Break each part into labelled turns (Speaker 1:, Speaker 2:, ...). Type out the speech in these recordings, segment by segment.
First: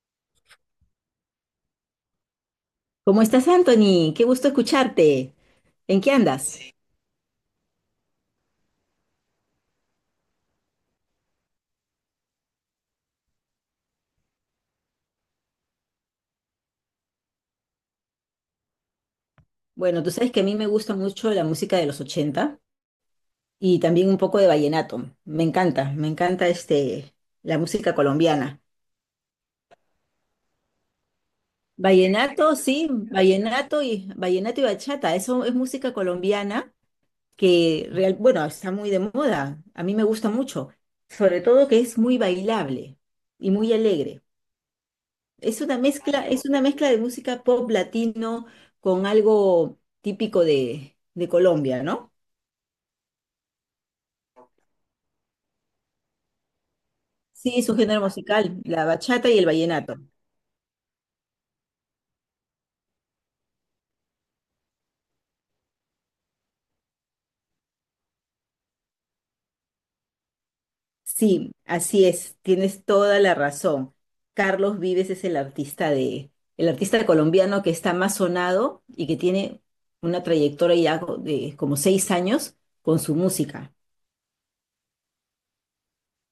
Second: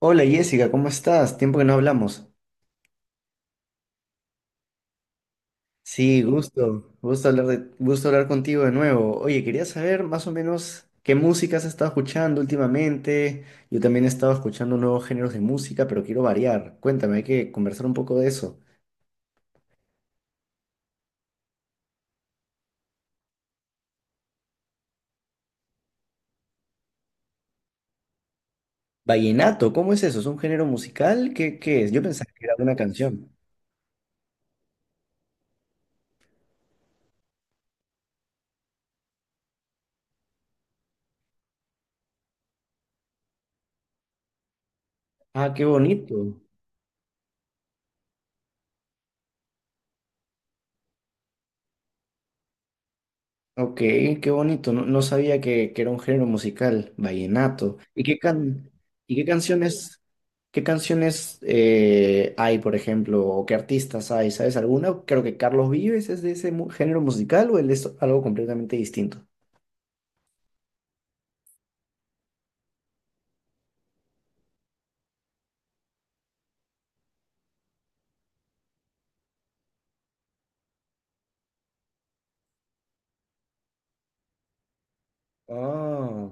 Speaker 1: Hola Jessica, ¿cómo estás? Tiempo que no hablamos.
Speaker 2: ¿Cómo estás, Anthony? Qué gusto escucharte. ¿En qué
Speaker 1: Sí,
Speaker 2: andas? Sí.
Speaker 1: gusto hablar contigo de nuevo. Oye, quería saber más o menos qué música has estado escuchando últimamente. Yo también he estado escuchando nuevos géneros de música, pero quiero variar. Cuéntame, hay que conversar un poco de eso.
Speaker 2: Bueno, tú sabes que a mí me gusta mucho la música de los 80 y también un poco de vallenato. La música colombiana.
Speaker 1: Vallenato, ¿cómo es eso? ¿Es un género musical? ¿Qué es? Yo pensaba que era
Speaker 2: Vallenato,
Speaker 1: una
Speaker 2: sí,
Speaker 1: canción.
Speaker 2: vallenato y bachata, eso es música colombiana bueno, está muy de moda. A mí me gusta mucho, sobre todo que es muy bailable y muy alegre.
Speaker 1: Ah,
Speaker 2: Es
Speaker 1: qué
Speaker 2: una mezcla,
Speaker 1: bonito.
Speaker 2: es una mezcla de música pop latino con algo típico de Colombia, ¿no?
Speaker 1: Ok, qué bonito. No, no sabía que era un género musical,
Speaker 2: Sí, es
Speaker 1: vallenato.
Speaker 2: un género
Speaker 1: ¿Y qué
Speaker 2: musical,
Speaker 1: can
Speaker 2: la
Speaker 1: y
Speaker 2: bachata y el vallenato.
Speaker 1: qué canciones hay, por ejemplo, o qué artistas hay? ¿Sabes alguna? Creo que Carlos Vives es de ese género musical o él es algo completamente distinto.
Speaker 2: Sí, así es, tienes toda la razón. Carlos Vives es el artista de, El artista colombiano que está más sonado y que tiene una trayectoria de como seis años con su música.
Speaker 1: Ah.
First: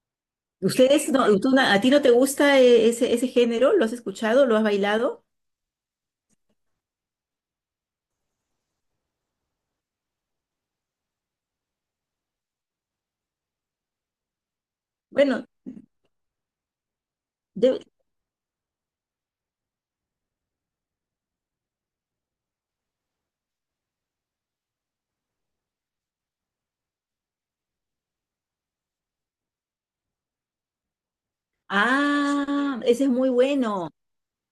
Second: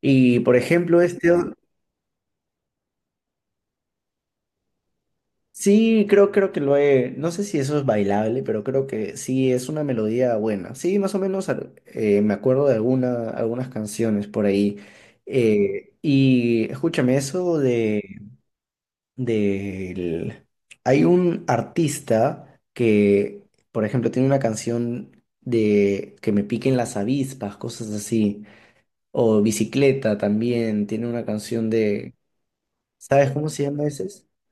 Speaker 1: Y por ejemplo,
Speaker 2: ¿Ustedes no,
Speaker 1: o-
Speaker 2: A ti no te gusta ese género? ¿Lo has escuchado? ¿Lo has bailado?
Speaker 1: Sí, creo que lo he. No sé si eso es bailable, pero creo que sí es una melodía buena. Sí, más o menos me acuerdo de algunas canciones por ahí.
Speaker 2: Bueno,
Speaker 1: Y escúchame, eso
Speaker 2: de-
Speaker 1: de, del- Hay un artista que, por ejemplo, tiene una canción de que me piquen las avispas, cosas así. O Bicicleta también tiene una canción de.
Speaker 2: Ah, ese es muy
Speaker 1: ¿Sabes cómo se llama
Speaker 2: bueno.
Speaker 1: ese?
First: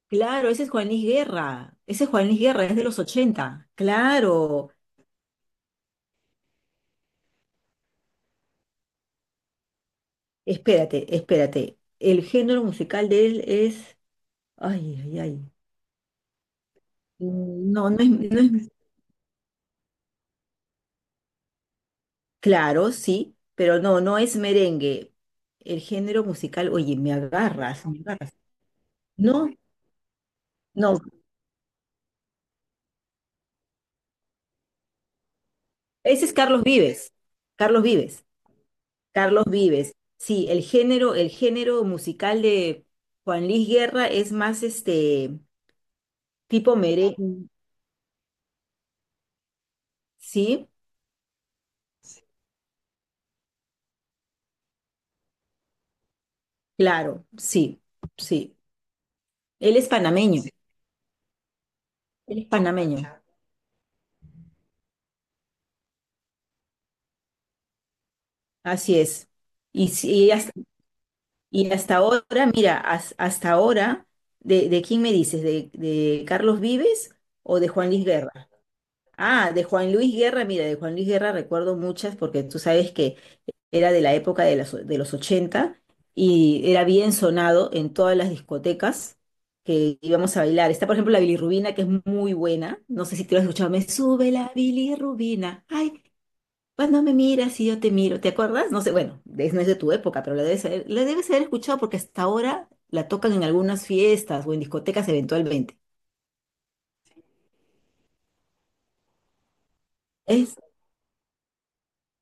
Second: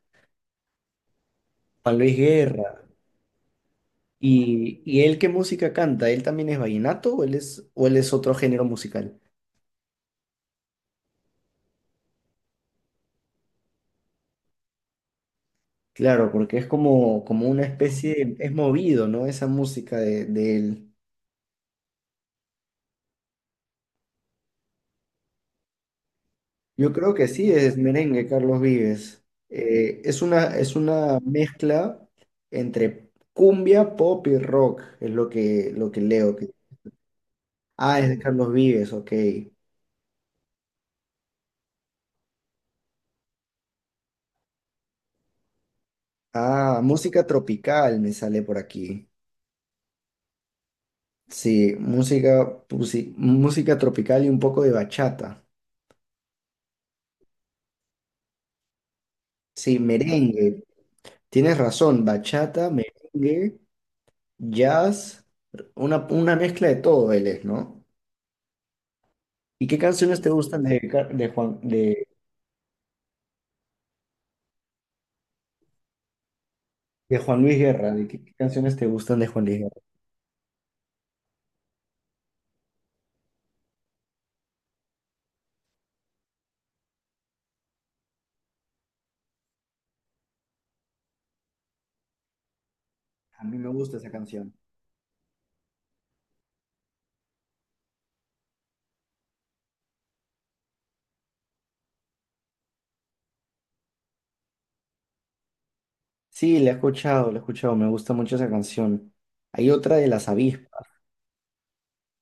Speaker 2: Claro, ese es Juan Luis Guerra.
Speaker 1: Juan
Speaker 2: Ese es
Speaker 1: Luis
Speaker 2: Juan Luis Guerra, es
Speaker 1: Guerra.
Speaker 2: de los ochenta. Claro.
Speaker 1: Y él qué música canta? ¿Él también es vallenato o él es otro género musical?
Speaker 2: Espérate. El género musical de él es... Ay, ay, ay.
Speaker 1: Claro, porque es como una
Speaker 2: No, no es,
Speaker 1: especie,
Speaker 2: no
Speaker 1: es
Speaker 2: es...
Speaker 1: movido, ¿no? Esa música de él.
Speaker 2: Claro, sí, pero no es merengue. El género musical,
Speaker 1: Yo
Speaker 2: oye, me
Speaker 1: creo que sí, es
Speaker 2: agarras, me
Speaker 1: merengue,
Speaker 2: agarras.
Speaker 1: Carlos Vives.
Speaker 2: No,
Speaker 1: Es
Speaker 2: no,
Speaker 1: una mezcla entre cumbia, pop y rock, es lo que
Speaker 2: ese es
Speaker 1: leo. Que
Speaker 2: Carlos Vives. Carlos
Speaker 1: ah, es de
Speaker 2: Vives.
Speaker 1: Carlos Vives, ok.
Speaker 2: Carlos Vives. Sí, el género musical de Juan Luis Guerra es más este tipo
Speaker 1: Ah, música
Speaker 2: merengue.
Speaker 1: tropical me sale por aquí.
Speaker 2: Sí,
Speaker 1: Sí, música tropical y un poco de bachata.
Speaker 2: claro, sí, sí. Él
Speaker 1: Sí,
Speaker 2: es panameño,
Speaker 1: merengue. Tienes razón,
Speaker 2: él es
Speaker 1: bachata,
Speaker 2: panameño,
Speaker 1: merengue, jazz, una mezcla de todo él es, ¿no?
Speaker 2: así es.
Speaker 1: ¿Y qué
Speaker 2: Y sí,
Speaker 1: canciones te gustan de,
Speaker 2: y hasta ahora, mira, hasta ahora, ¿de quién me dices? ¿De Carlos Vives
Speaker 1: de Juan Luis
Speaker 2: o de Juan
Speaker 1: Guerra?
Speaker 2: Luis
Speaker 1: ¿Qué
Speaker 2: Guerra?
Speaker 1: canciones te gustan de Juan
Speaker 2: Ah,
Speaker 1: Luis
Speaker 2: de
Speaker 1: Guerra?
Speaker 2: Juan Luis Guerra, mira, de Juan Luis Guerra recuerdo muchas porque tú sabes que era de la época de los 80 y era bien sonado en todas las discotecas que íbamos a bailar. Está, por ejemplo, la bilirrubina, que es muy buena. No sé si te lo
Speaker 1: A
Speaker 2: has
Speaker 1: mí
Speaker 2: escuchado.
Speaker 1: me
Speaker 2: Me
Speaker 1: gusta esa
Speaker 2: sube la
Speaker 1: canción.
Speaker 2: bilirrubina. Ay, cuando me miras y yo te miro, ¿te acuerdas? No sé, bueno, no es de tu época, pero la debes haber escuchado porque hasta ahora la tocan en algunas fiestas o en discotecas eventualmente.
Speaker 1: Sí, la he escuchado, me gusta mucho esa canción. Hay otra de las
Speaker 2: Es,
Speaker 1: avispas.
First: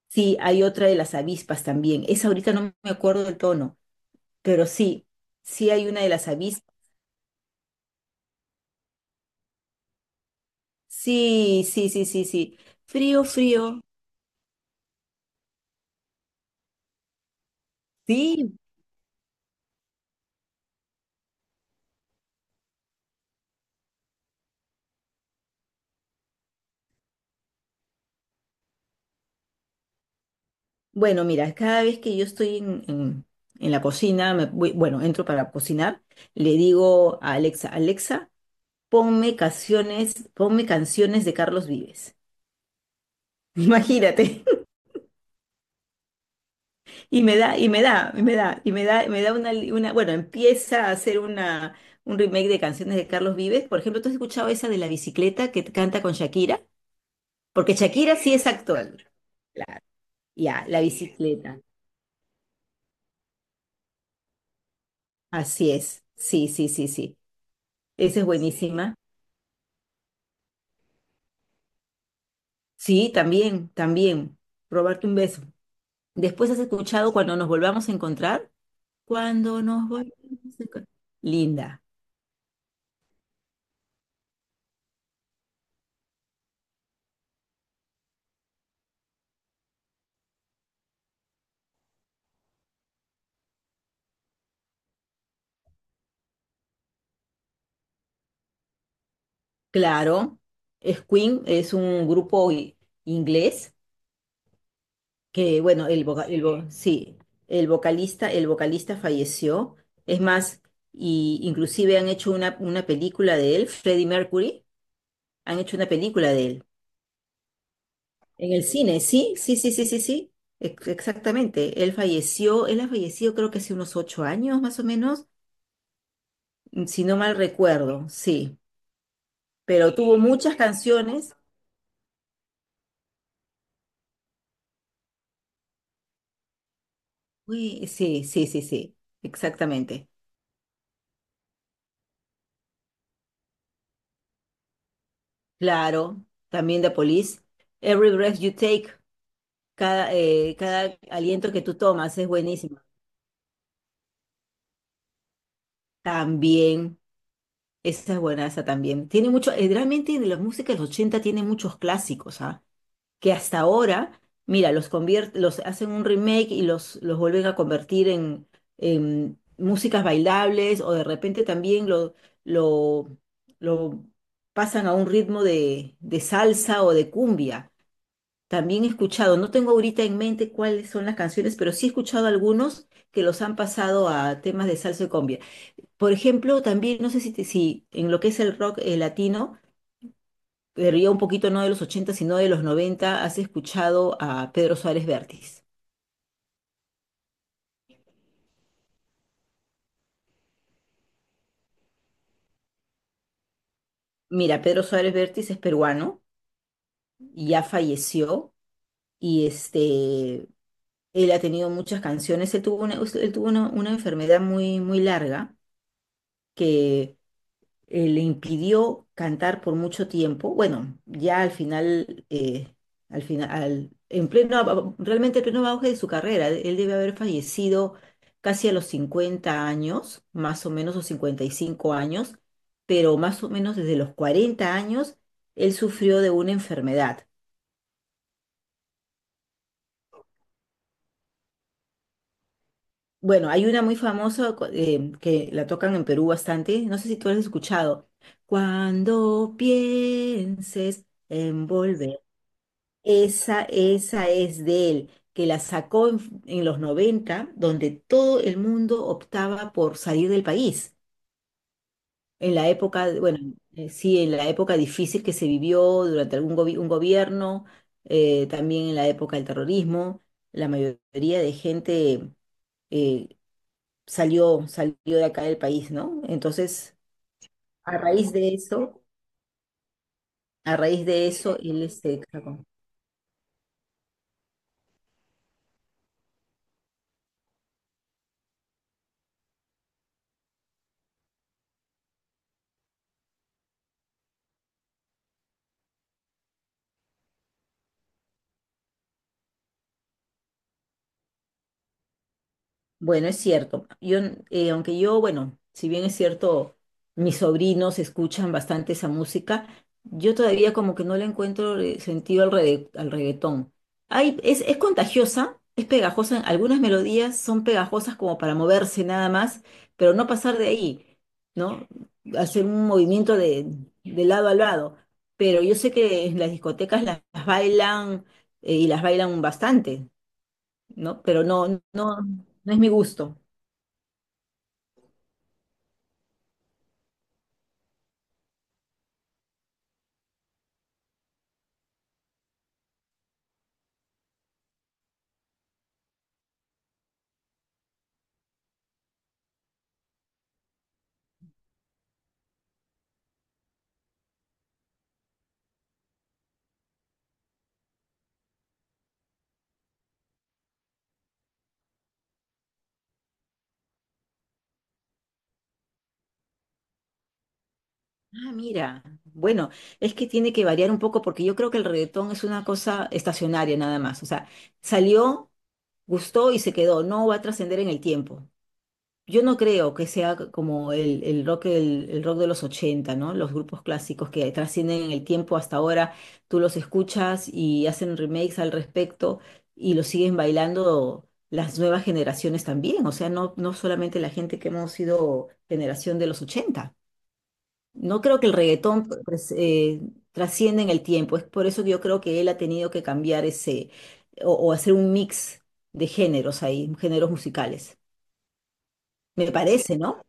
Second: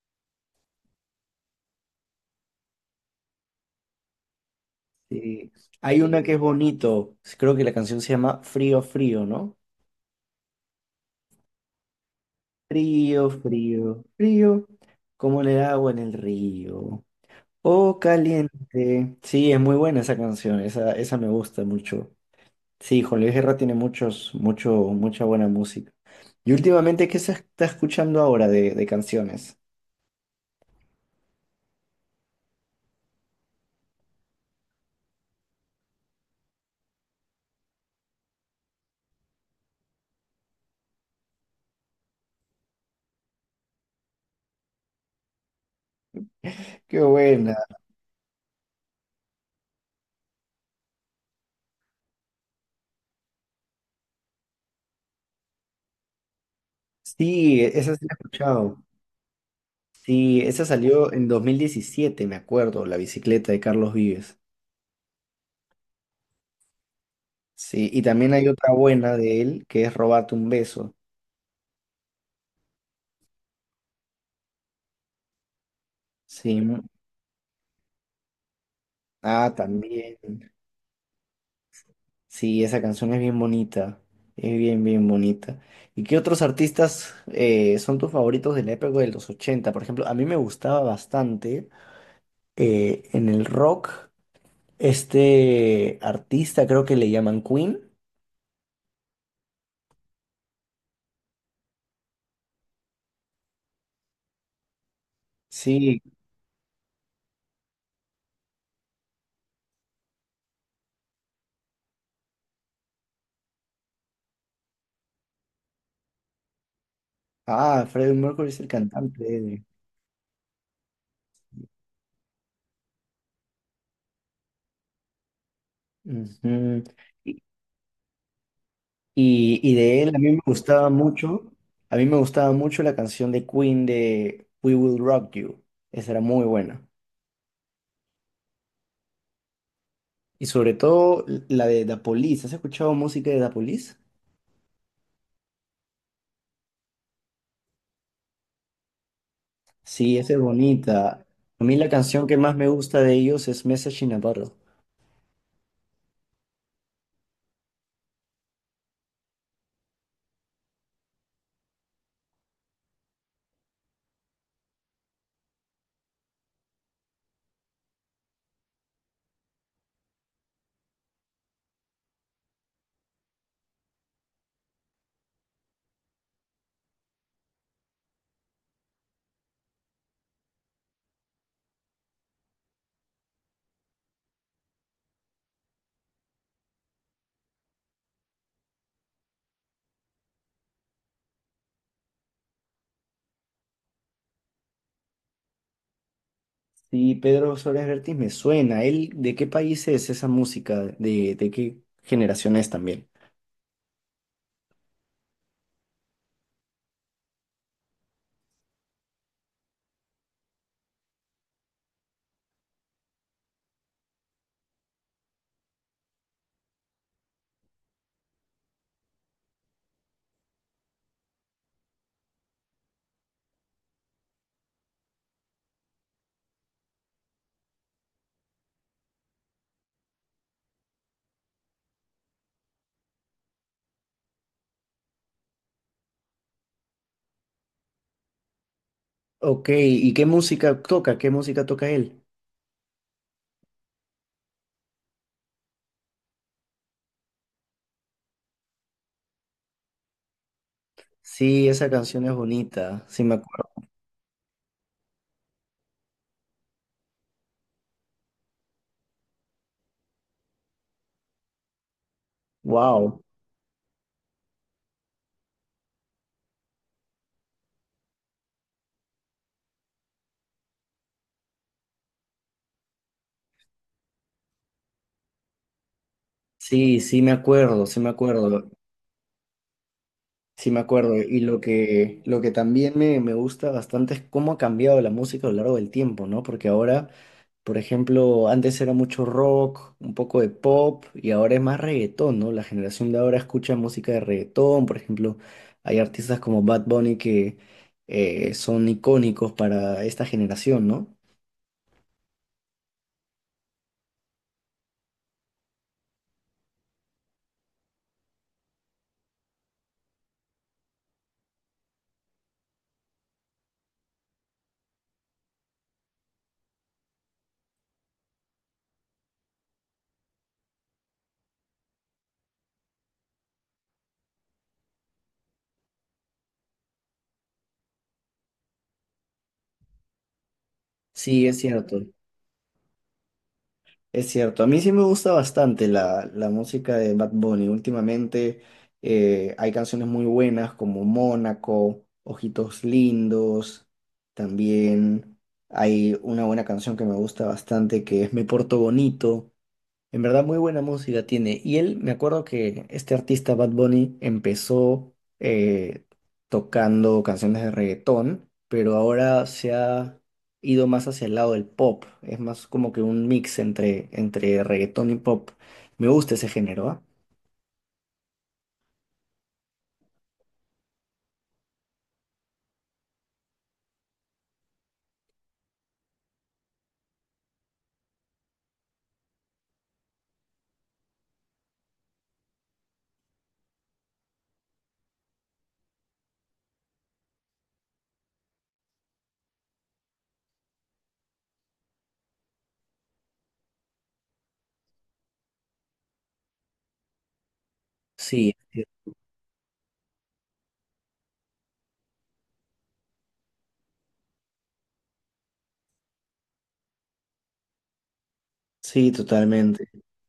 Speaker 2: sí, hay otra de las avispas también. Esa ahorita no me acuerdo del tono, pero sí,
Speaker 1: Sí.
Speaker 2: sí hay una
Speaker 1: Hay
Speaker 2: de
Speaker 1: una
Speaker 2: las
Speaker 1: que es
Speaker 2: avispas.
Speaker 1: bonito, creo que la canción se llama Frío, Frío, ¿no?
Speaker 2: Sí, sí, sí, sí, sí. Frío,
Speaker 1: Frío,
Speaker 2: frío.
Speaker 1: frío, frío, como en el agua en el río. Oh,
Speaker 2: Sí.
Speaker 1: caliente. Sí, es muy buena esa canción, esa me gusta mucho. Sí, Juan Luis Guerra tiene mucha buena música. Y últimamente, ¿qué se está escuchando ahora de canciones?
Speaker 2: Bueno, mira, cada vez que yo estoy en la cocina, bueno, entro para cocinar, le digo a Alexa, Alexa, ponme canciones de Carlos Vives. Imagínate.
Speaker 1: Qué
Speaker 2: Y me
Speaker 1: buena.
Speaker 2: da, y me da, y me da, y me da una, una, bueno, empieza a hacer una, un remake de canciones de Carlos Vives. Por ejemplo, ¿tú has escuchado esa de la bicicleta que canta con Shakira?
Speaker 1: Sí,
Speaker 2: Porque
Speaker 1: esa sí la he
Speaker 2: Shakira sí es
Speaker 1: escuchado.
Speaker 2: actual. La-
Speaker 1: Sí, esa
Speaker 2: Ya, la
Speaker 1: salió en dos mil
Speaker 2: bicicleta.
Speaker 1: diecisiete me acuerdo, La bicicleta de Carlos Vives.
Speaker 2: Así es. Sí, sí, sí, sí.
Speaker 1: Sí, y
Speaker 2: Esa es, sí,
Speaker 1: también hay otra
Speaker 2: buenísima.
Speaker 1: buena de él, que es Robarte un beso.
Speaker 2: Sí, también, también. Robarte un beso. Después has
Speaker 1: Sí.
Speaker 2: escuchado cuando nos volvamos a encontrar.
Speaker 1: Ah,
Speaker 2: Cuando nos volvamos
Speaker 1: también.
Speaker 2: a encontrar. Linda.
Speaker 1: Sí, esa canción es bien bonita, es bien bonita. ¿Y qué otros artistas son tus favoritos de la época de los ochenta? Por ejemplo, a mí me gustaba bastante en el rock este artista, creo que le llaman Queen.
Speaker 2: Claro. Es Queen, es un grupo inglés que, bueno,
Speaker 1: Sí,
Speaker 2: sí, el vocalista falleció. Es más, y inclusive han hecho una película de él, Freddie Mercury, han hecho una película de él.
Speaker 1: ah, Freddie Mercury
Speaker 2: En
Speaker 1: es
Speaker 2: el
Speaker 1: el
Speaker 2: cine, sí, sí,
Speaker 1: cantante.
Speaker 2: sí, sí, sí, sí, exactamente. Él falleció, él ha fallecido creo que hace unos ocho años más o menos,
Speaker 1: Ujú.
Speaker 2: si no mal
Speaker 1: Y,
Speaker 2: recuerdo, sí.
Speaker 1: y
Speaker 2: Pero
Speaker 1: de él a
Speaker 2: tuvo
Speaker 1: mí me
Speaker 2: muchas
Speaker 1: gustaba
Speaker 2: canciones.
Speaker 1: mucho, a mí me gustaba mucho la canción de Queen de We Will Rock You. Esa era muy buena.
Speaker 2: Uy, sí, sí, sí, sí, exactamente.
Speaker 1: Y sobre todo la de Da Police. ¿Has escuchado música de Da Police?
Speaker 2: Claro, también The Police. Every Breath You Take, cada,
Speaker 1: Sí, esa es
Speaker 2: cada
Speaker 1: bonita.
Speaker 2: aliento que
Speaker 1: A
Speaker 2: tú
Speaker 1: mí la
Speaker 2: tomas
Speaker 1: canción
Speaker 2: es
Speaker 1: que más me
Speaker 2: buenísimo.
Speaker 1: gusta de ellos es Message in a Bottle.
Speaker 2: También, esa es buena, esa también. Tiene mucho, realmente de la música de los 80 tiene muchos clásicos, ¿ah? Que hasta ahora, mira, los hacen un remake y los vuelven a convertir en músicas bailables o de repente también lo, lo pasan a un ritmo de salsa o de cumbia. También he escuchado, no tengo ahorita en mente cuáles son las canciones, pero sí he escuchado algunos que los han pasado a temas de salsa y cumbia. Por ejemplo, también no sé si, si en lo que es el rock latino, pero ya un poquito no de los 80 sino de los 90. Has escuchado a Pedro Suárez Vértiz.
Speaker 1: Sí, Pedro Suárez Vértiz me suena. ¿Él de qué país es esa música? ¿De qué generación es también?
Speaker 2: Mira, Pedro Suárez Vértiz es peruano, y ya falleció y este, él ha tenido muchas canciones. Él tuvo una enfermedad muy, muy larga que le impidió cantar por mucho tiempo. Bueno, ya al final, en pleno, realmente en pleno auge de su carrera, él debe haber fallecido casi a los 50 años, más o menos, o 55 años, pero más o menos desde los 40 años, él sufrió de una enfermedad.
Speaker 1: Ok, ¿y qué música toca? ¿Qué música toca él?
Speaker 2: Bueno, hay una muy famosa que la tocan en Perú bastante, no sé si tú la has escuchado. Cuando pienses
Speaker 1: Sí, esa
Speaker 2: envolver.
Speaker 1: canción es bonita. Sí, me
Speaker 2: Esa,
Speaker 1: acuerdo.
Speaker 2: esa es de él, que la sacó en los 90 donde todo el mundo optaba por salir del país. En la época,
Speaker 1: Wow.
Speaker 2: bueno, sí, en la época difícil que se vivió durante un gobierno, también en la época del terrorismo, la mayoría de gente eh, salió de acá del país, ¿no? Entonces,
Speaker 1: Sí, sí
Speaker 2: a
Speaker 1: me
Speaker 2: raíz de
Speaker 1: acuerdo.
Speaker 2: eso,
Speaker 1: Sí,
Speaker 2: a
Speaker 1: me
Speaker 2: raíz
Speaker 1: acuerdo.
Speaker 2: de
Speaker 1: Y
Speaker 2: eso, él este...
Speaker 1: lo que también me gusta bastante es cómo ha cambiado la música a lo largo del tiempo, ¿no? Porque ahora, por ejemplo, antes era mucho rock, un poco de pop, y ahora es más reggaetón, ¿no? La generación de ahora escucha música de reggaetón, por ejemplo, hay artistas como Bad Bunny que son icónicos para esta generación, ¿no?
Speaker 2: Bueno, es cierto. Aunque yo, bueno, si bien es cierto, mis sobrinos escuchan bastante esa música, yo todavía como que no le encuentro sentido al reggaetón. Hay, es contagiosa, es pegajosa, algunas melodías son pegajosas como para moverse nada más, pero no pasar de ahí, ¿no? Hacer un movimiento de lado a lado. Pero yo sé que en las discotecas las bailan y las bailan bastante, ¿no? Pero
Speaker 1: Sí, es
Speaker 2: no,
Speaker 1: cierto.
Speaker 2: no, no es mi gusto.
Speaker 1: Es cierto, a mí sí me gusta bastante la música de Bad Bunny. Últimamente hay canciones muy buenas como Mónaco, Ojitos Lindos. También hay una buena canción que me gusta bastante que es Me Porto Bonito. En verdad, muy buena música tiene. Y él, me acuerdo que este artista Bad Bunny empezó tocando canciones de reggaetón, pero ahora se ha ido más hacia el lado del pop. Es más como que un mix entre reggaetón y pop. Me gusta ese género, ¿ah?
Speaker 2: Ah, mira, bueno, es que tiene que variar un poco porque yo creo que el reggaetón es una cosa estacionaria nada más. O sea, salió, gustó y se quedó, no va a trascender en el tiempo. Yo no creo que sea como el rock, el rock de los 80, ¿no? Los grupos clásicos que trascienden en el tiempo hasta ahora, tú los escuchas y hacen remakes al respecto y los siguen bailando las nuevas generaciones también. O sea, no, no solamente la gente que hemos sido generación de los 80. No creo que el
Speaker 1: Sí, sí,
Speaker 2: reggaetón pues, trascienda en el tiempo. Es por eso que yo creo que él ha tenido que cambiar ese o hacer un mix de géneros ahí, géneros musicales.
Speaker 1: sí,
Speaker 2: Me
Speaker 1: totalmente.
Speaker 2: parece, ¿no?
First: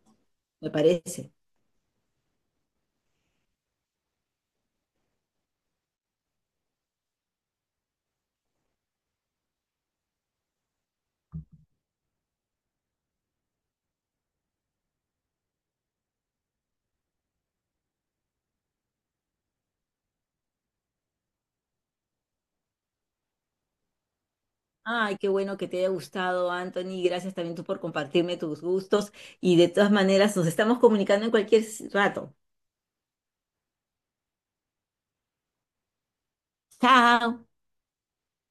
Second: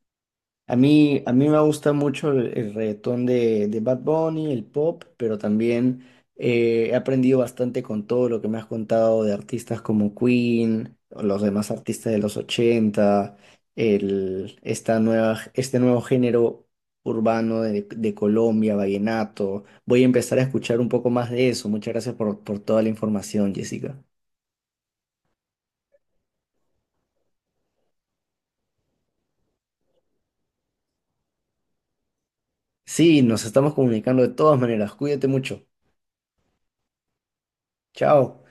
Speaker 2: Me
Speaker 1: A
Speaker 2: parece.
Speaker 1: mí me gusta mucho el reggaetón de Bad Bunny, el pop, pero también he aprendido bastante con todo lo que me has contado de artistas como Queen, o los demás artistas de los 80, este nuevo género urbano de Colombia, vallenato. Voy a empezar a escuchar un poco más de eso. Muchas gracias por toda la información, Jessica.
Speaker 2: Ay, qué bueno que te haya gustado, Anthony. Gracias también tú por compartirme tus gustos. Y de todas maneras, nos estamos comunicando en cualquier rato.
Speaker 1: Sí, nos estamos comunicando de todas maneras. Cuídate mucho.
Speaker 2: Chao.
Speaker 1: Chao.